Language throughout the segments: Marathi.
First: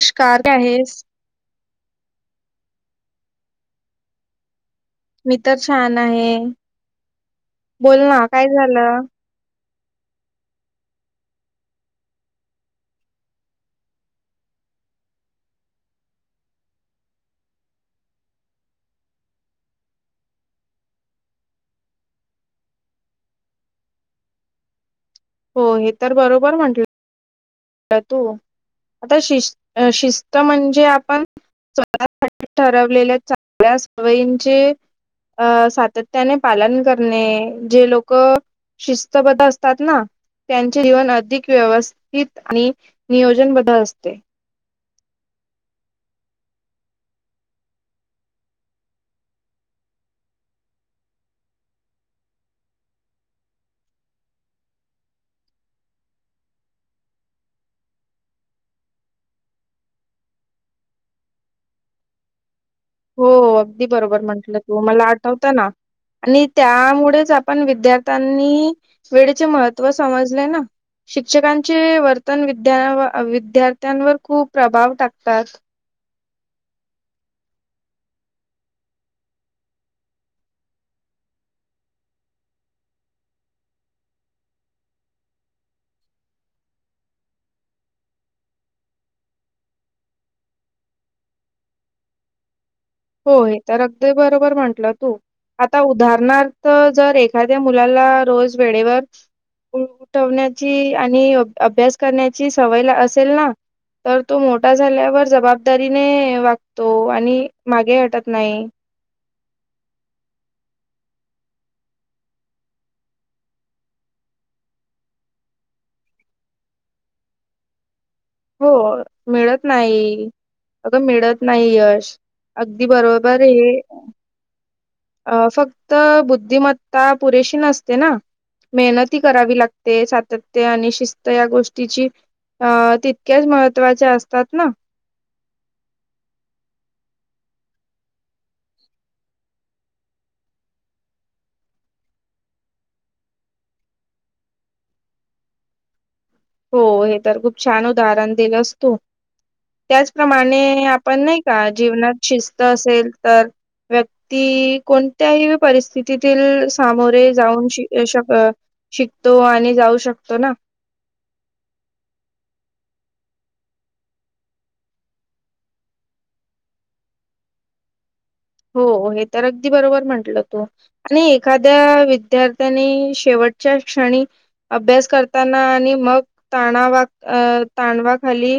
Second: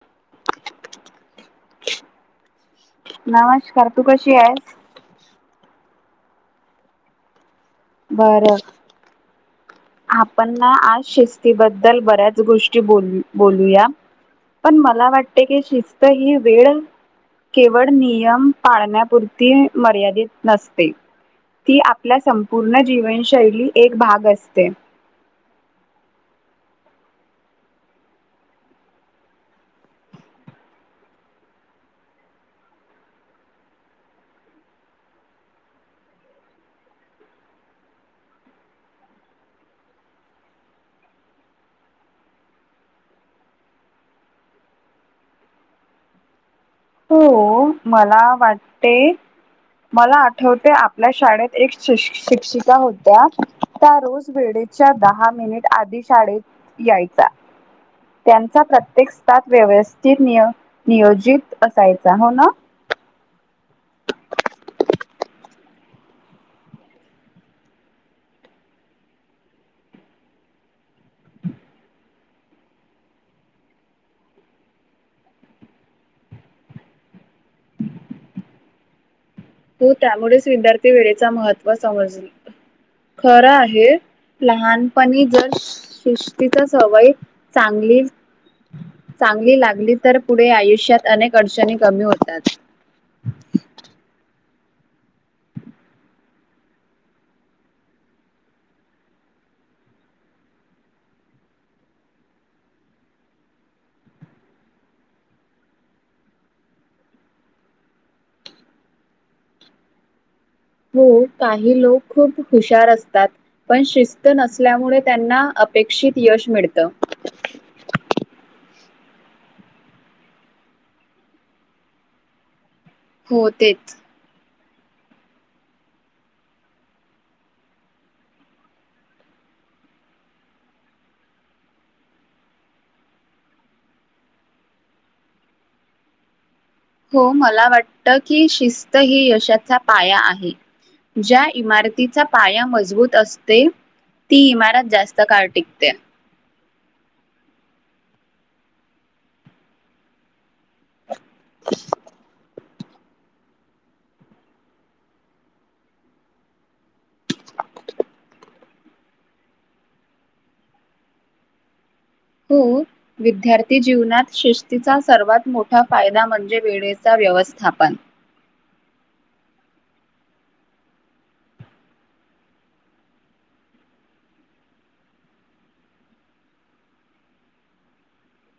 [unintelligible] आहेस नमस्कार, तू कशी आहेस. इतर छान आहे. बोल ना काय झालं? आपणना आज शिस्तीबद्दल बऱ्याच गोष्टी बोल बोलूया, पण मला वाटते की शिस्त ही वेळ केवळ नियम पाळण्यापुरती मर्यादित नसते, ती आपल्या संपूर्ण जीवनशैली एक भाग असते. ते हो हे तर बरोबर म्हंटलं आता शि शिस्त म्हणजे आपण स्वतः ठरवलेल्या चांगल्या सवयींचे अ सातत्याने पालन करणे, जे लोक शिस्तबद्ध असतात ना त्यांचे जीवन अधिक व्यवस्थित आणि नियोजन बधल असते. हो मला वाटते मला आठवते आपल्या शाळेत एक श शिक्षिका होत्या त्या रोज वेळेच्या दहा मिनिट आधी शाळेत यायचा, त्यांचा प्रत्येक स्थात व्यवस्थित निय नियोजित असायचा हो ना. हो अगदी बरोबर म्हंटलं तू, मला आठवत ना आणि त्यामुळेच आपण विद्यार्थ्यांनी वेळेचे महत्व समजले ना शिक्षकांचे वर्तन विद्या विद्यार्थ्यांवर खूप प्रभाव टाकतात. तो त्यामुळेच विद्यार्थी वेळेच महत्त्व समज खरं आहे. लहानपणी जर शिस्तीचा सवय चांगली चांगली लागली तर पुढे आयुष्यात अनेक अडचणी कमी होतात. म्हटलं तू, आता उदाहरणार्थ जर एखाद्या मुलाला रोज वेळेवर उ उठवण्याची आणि अभ्यास करण्याची सवय असेल ना तर तो मोठा झाल्यावर जबाबदारीने वागतो आणि मागे हाटत नाही. हो काही लोक खूप हुशार असतात, पण शिस्त नसल्यामुळे त्यांना अपेक्षित यश मिळतं. हो मिळत नाही, अग मिळत नाही यश आगदी बरोबर हो आहे. तेच. अ फक्त बुद्धिमत्ता पुरेशी नसते ना मेहनत ही करावी लागते, सातत्य आणि शिस्त या गोष्टीची अ त [unintelligible] महत्त्वाच्या असतात ना. हो. मला वाटत की शिस्त ही यशाचा पाया आहे. ज्या इमारतीचा पाया मजबूत असते, ती इमारत जास्त काळ टिकते. हो. हे तर खूप छान उदाहरण दिलंस तु. त्याचप्रमाणे नाही आपण नाही का जीवनात शिस्त - - असेल तर, व्यक्ती कोणत्याही परिस्थितीतील सामोरे जाऊन शि शक शिकतो आणि जाऊ शकतो ना. हो. विद्यार्थी जीवनात शिस्तीचा सर्वात मोठा फायदा म्हणजे वेळेचा व्यवस्थापन. हो. हे तर अगदी बरोबर म्हंटलं तू आणि एखाद्या विद्यार्थ्यांनी शेवटच्या क्षणी अभ्यास करताना आणि मग ताणावा अं ताणवाखाली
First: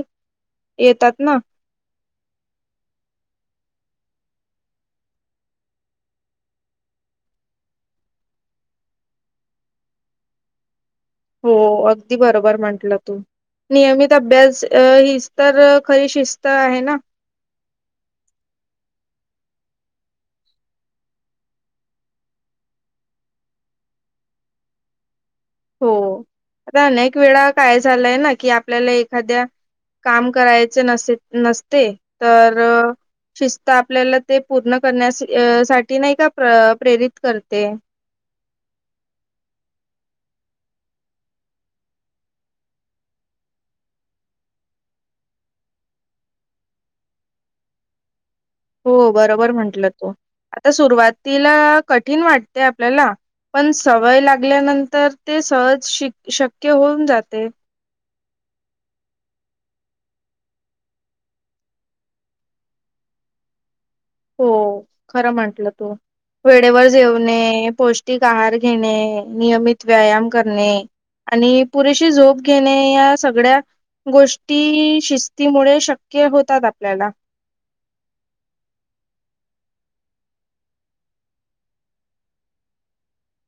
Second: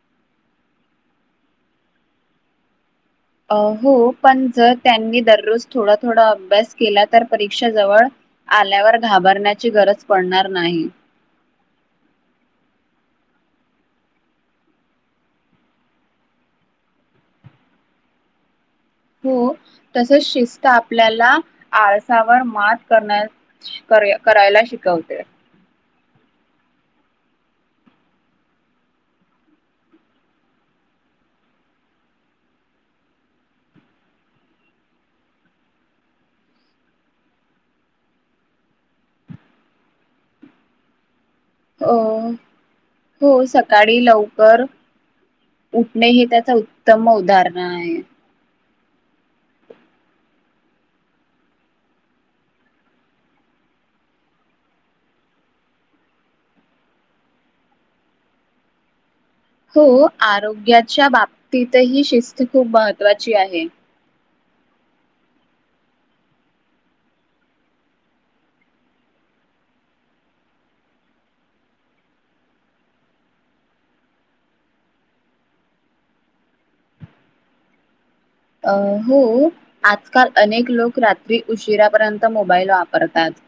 येतात ना. अ हो पण, जर त्यांनी दररोज थोडा थोडा अभ्यास केला तर, परीक्षा जवळ आल्यावर घाबरण्याची गरज पडणार नाही. हो. अगदी बरोबर म्हंटलं तू नियमित अभ्यास अ हि तर खरी शिस्त आहे ना. हो. तसच शिस्त आपल्याला आळसावर मात करण्यास करा करायला शिकवते. हो. आता अनेक वेळा काय झालंय ना कि आपल्याला एखाद्या काम करायचे नसे नसते तर शिस्त आपल्याला ते पूर्ण करण्या साठी नाही का प्रेरित करते. हो, हो. सकाळी लवकर उठणे हे त्याच उत्तम उदाहरण आहे. हो. बरोबर म्हंटलं तु आता सुरुवातीला कठीण वाटते आपल्याला पण सवय लागल्यानंतर ते सहज शि शक्य होऊन जातयं. हो, आरोग्याच्या बाबतीतही शिस्त खूप महत्त्वाची आहे. हो. खरं म्हटलं तू वेळेवर जेवणे, पोष्टिक आहार घेणे, नियमित व्यायाम करणे आणि पुरेशी झोप घेणे, या सगळ्या गोष्टी शिस्तीमुळे शक्य होतात आपल्याला. अ होअ आजकाल अनेक लोक रात्री उशिरापर्यंत मोबाईल वापरतात.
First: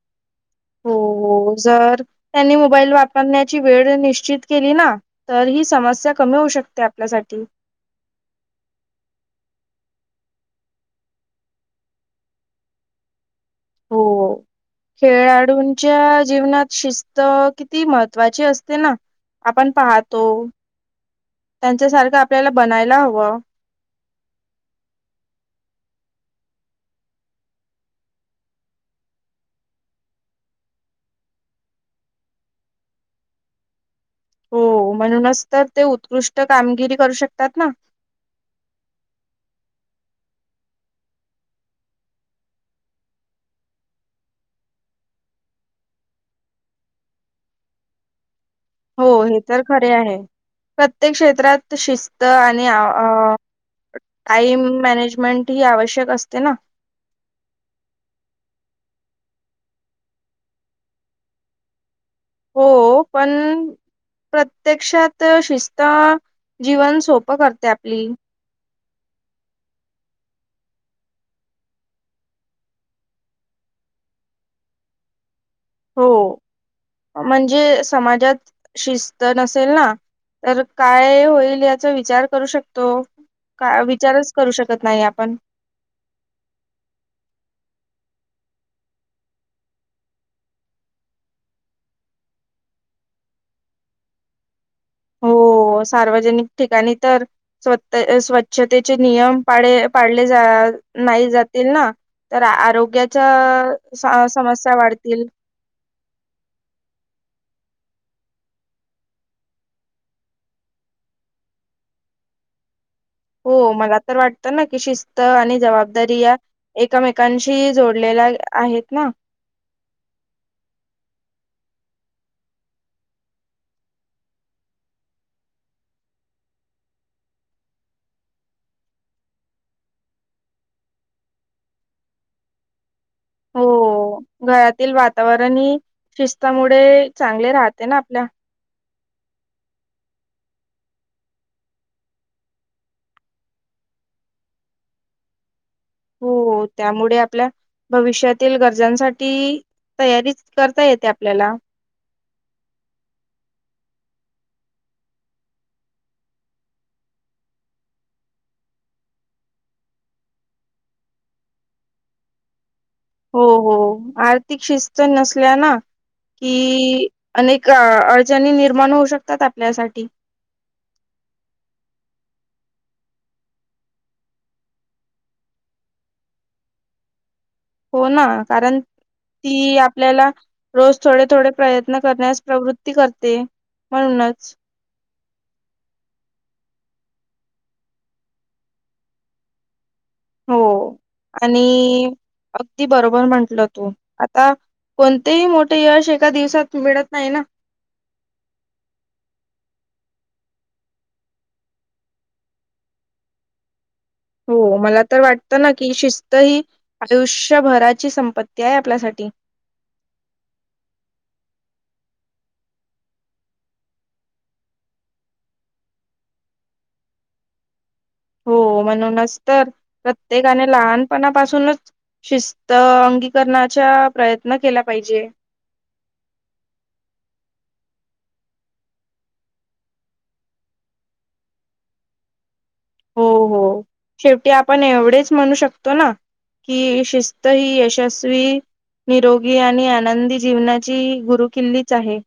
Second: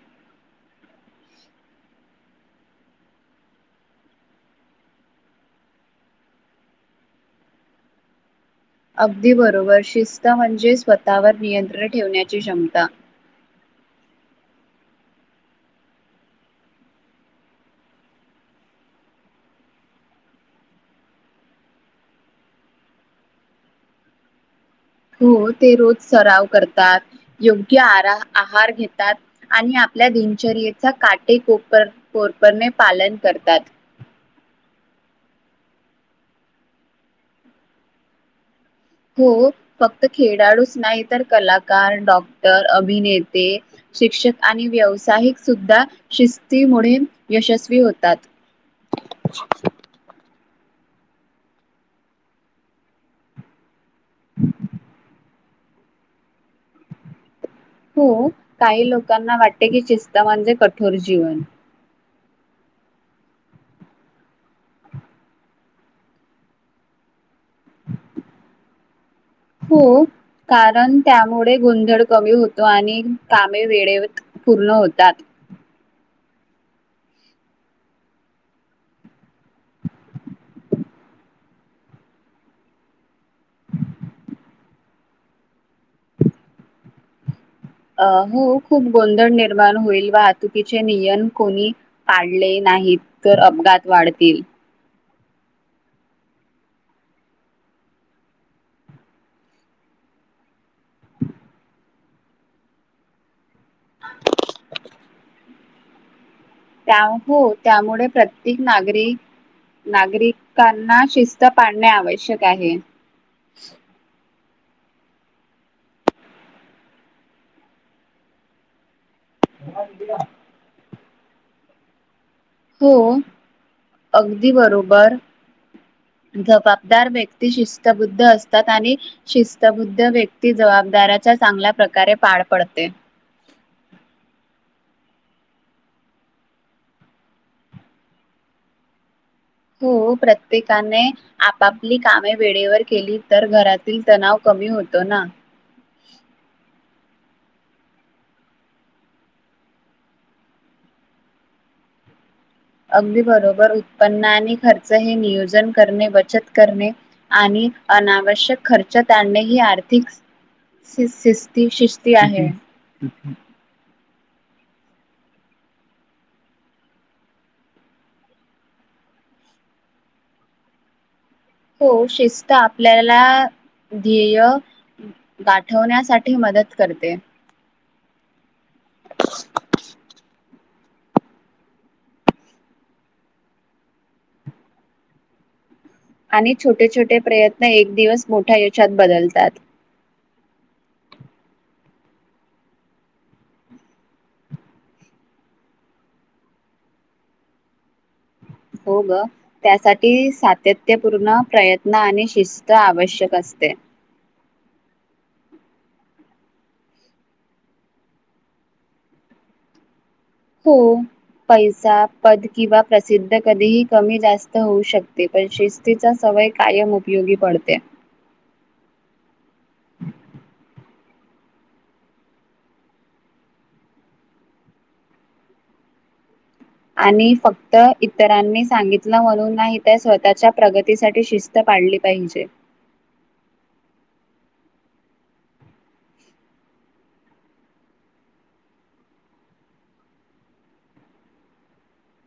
हो हो. जर त्यांनी मोबाईल वापरण्याची वेळ निश्चित केली ना, तर ही समस्या कमी होऊ शकते आपल्यासाठी. अगदी बरोबर, शिस्त म्हणजे स्वतःवर नियंत्रण ठेवण्याची क्षमता. हो. खेळाडूंच्या जीवनात शिस्त किती महत्त्वाची असते ना? आपण पाहतो त्यांच्या सारखं आपल्याला बनायला हवं. हो ते रोज सराव करतात. योग्य आरा आहार घेतात आणि आपल्या दिनचर्येचा काटेकोपर काटेकोरपने पालन करतात. हो म्हणूनच तर, ते उत्कृष्ट कामगिरी करू शकतात ना. हो फक्त खेडाडूच नाही तर, कलाकार, डॉक्टर, अभिनेते, शिक्षक आणि व्यावसायिक सुद्धा शिस्तीमुळे यशस्वी होतात. हो, हे तर खरे आहे. प्रत्येक क्षेत्रात शिस्त आणि आ आ टाईम मॅनेजमेंट ही आवश्यक असते ना. हो काही लोकांना वाटते की, शिस्त म्हणजे कठोर जीवन. हो पण, प्रत्यक्षात शिस्त अ जीवन सोपं करते आपली. हो कारण, त्यामुळे गोंधळ कमी होतो आणि कामे वेळेत पूर्ण होतात. हो म्हणजे समाजात शिस्त नसेल ना, तर काय होईल? याचा विचार करू शकतो, का विचारच करू शकत नाही आपण? अ हो खूप गोंधळ निर्माण होईल. वाहतुकीचे नियम कोणी पाळले नाहीत तर, अपघात वाढतील. होअ सार्वजनिक ठिकाणी तर, स्व स्वच्छतेचे नियम पाळे पाळले नाही जातील ना तर, आरोग्याचा आ सा समस्या वाढतील. त्या हो, त्यामुळे प्रत्येक नागरिक नागरिकांना शिस्त पाळणे आवश्यक आहे. हो मला तर वाट त ना कि, शिस्त आणि जबाबदारी या एकमेकांशी जोडलेल्या आ आहेत ना. [unintelligible] हो अगदी बरोबर जबाबदार व्यक्ती शिस्तबुद्ध असतात, आणि शिस्तबुद्ध व्यक्ती जबाबदाराच्या चांगल्या प्रकारे पार पडते. हो घरातील वातावरण आणि शिस्तामुळे चांगले राहते, ना आपल्या. तू प्रत्येकाने आपापली कामे वेळेवर केली, तर घरातील तणाव कमी होतो ना. हो, त्यामुळे आपल्या भविष्यातील गरजांसाठी तयारीच करता येते आपल्याला. अगदी बरोबर उत्पन्नाने खर्च हे नियोजन करणे बचत करणे, आणि अनावश्यक खर्चात आणणे ही आर्थिक शिस्ती शिस्ती आहे. हो हो. आर्थिक शिस्त नसल्या ना, कि अनेक अडचणी निर्माण होऊ शकतात आपल्यासाठी. हो शिस्त आपल्याला ध्येय गाठवण्यासाठी मदत करते. हो, ना. कारण ती आपल्याला रोज थोडे थोडे प्रयत्न करण्यास प्रवृत्ती करते म्हणूनच. आणि छोटे छोटे प्रयत्न एक दिवस मोठ्या यशात बदलतात. हो आणि अगदी बरोबर म्हटलं तू आता कोणतेही मोठे यश एका दिवसात मिळत नाही ना. हो ग त्यासाठी सातत्यपूर्ण प्रयत्न आणि शिस्त आवश्यक असते. हो मला तर वाटतं ना की शिस्त ही आयुष्यभराची संपत्ती आहे आपल्यासाठी. हो पैसा पद किंवा प्रसिद्ध कधीही कमी जास्त होऊ शकते पण शिस्तीचा सवय कायम उपयोगी पडते. हो म्हणूनच. तर प्रत्येकाने लहान. पणापासूनच शिस्त अंगीकरणाचा प्रयत्न केला पाहिजे. आणि फक्त इतरांनी सांगितलं म्हणून नाही त्या स्वतःच्या प्रगतीसाठी शिस्त पाळली पाहिजे. हो हो शेवटी आपण एवढेच म्हणू शकतो ना, की शिस्त ही यशस्वी निरोगी आणि आनंदी जीवनाची गुरु किल्लीच आहे,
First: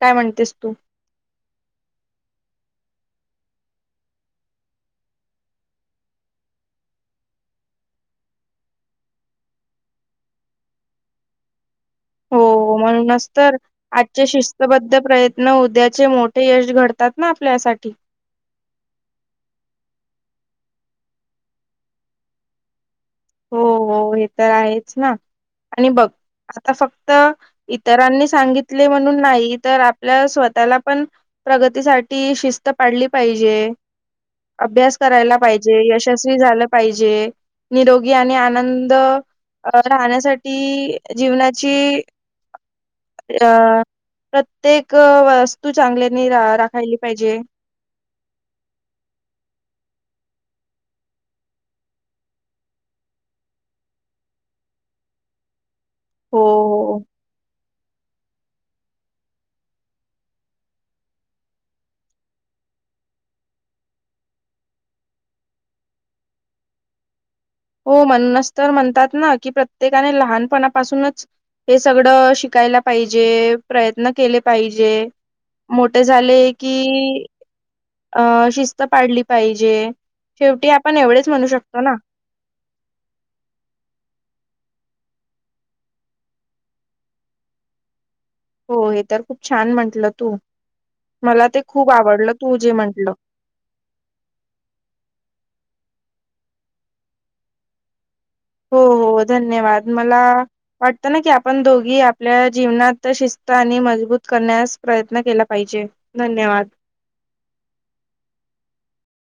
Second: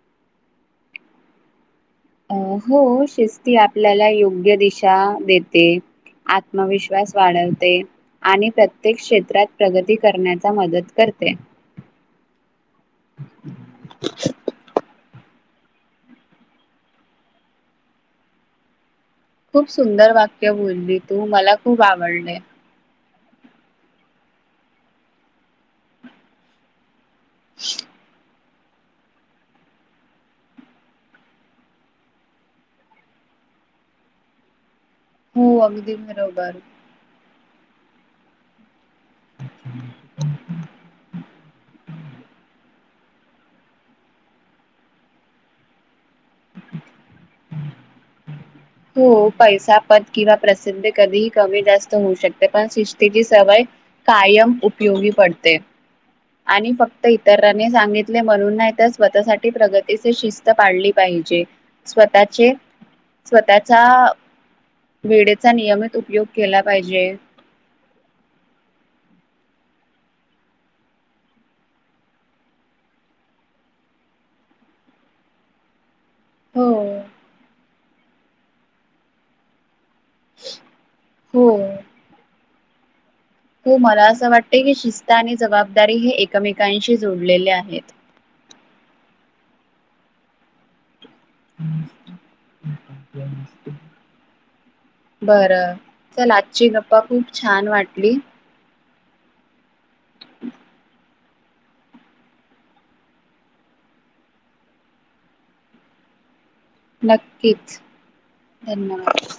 काय म्हणतेस तू. अं हो शिस्ती आपल्याला योग्य दिशा देते, आत्मविश्वास वाढवते, आणि प्रत्येक क्षेत्रात प्रगती करण्याचा मदत करते. हो म्हणूनच तर आजच्या शिस्तबद्ध प्रयत्न न उद्याचे मोठे यश घडतात ना आपल्यासाठी खूप सुंदर वाक्य बोलली तू मला खूप आवडले हो हो हे तर आहेच ना आणि बघ आता फक्त इतरांनी सांगित म्हण नाही तर आपल्या स्वतःला पण प्रगतीसाठी शिस्त पाडली पाहिजे अभ्या करायला हो पाहिजे अगदी यशस्वी बरोबर झालं पाहिजे निरोग आणि आनंद राहण्यासाठी जीवनाची अ प्रत्येक वस्तू चांगले रा राखायली पाहिजे तो पैसा पद किंवा प्रसिद्धी कधीही कमी जास्त होऊ शकते पण शिस्तीची सवय कायम उपयोगी पडते हो आणि हो फक्त इतर सांगितले म्हणून नाही तर स्वतःसाठी प्रगतीचे शिस्त पाडली पाहिजे स्वतःचे स्वतःचा वेळेचा नियमित उपयोग केला पाहिजे हो म्हणस तर म्हणतात ना की प्रत्येकाने लहानपणापासूनच हे सगळं शिकायला पाहिजे प्रयत्न केले पाहिजे ते झाले हो. की अ शिस्त पाडली पाहिजे शेवटी आपण एवढेच म्हणू हो. शकतो ना हो मला असं वाटते की शिस्त आणि जबाबदारी हे एकमेकांशी जोडलेले आहेत हो हे तर खूप छान म्हंटलं तू मला ते खूप आवडलं तू जे म्हंटलं चला आजची गप्पा खूप छान वाटली हो हो धन्यवाद मला ता की आपण दोघी आपल्या जीवनात शिस्त आणि मजबूत करण्यास प्रयत्न केला पाहिजे धन्यवाद नक्कीच धन्यवाद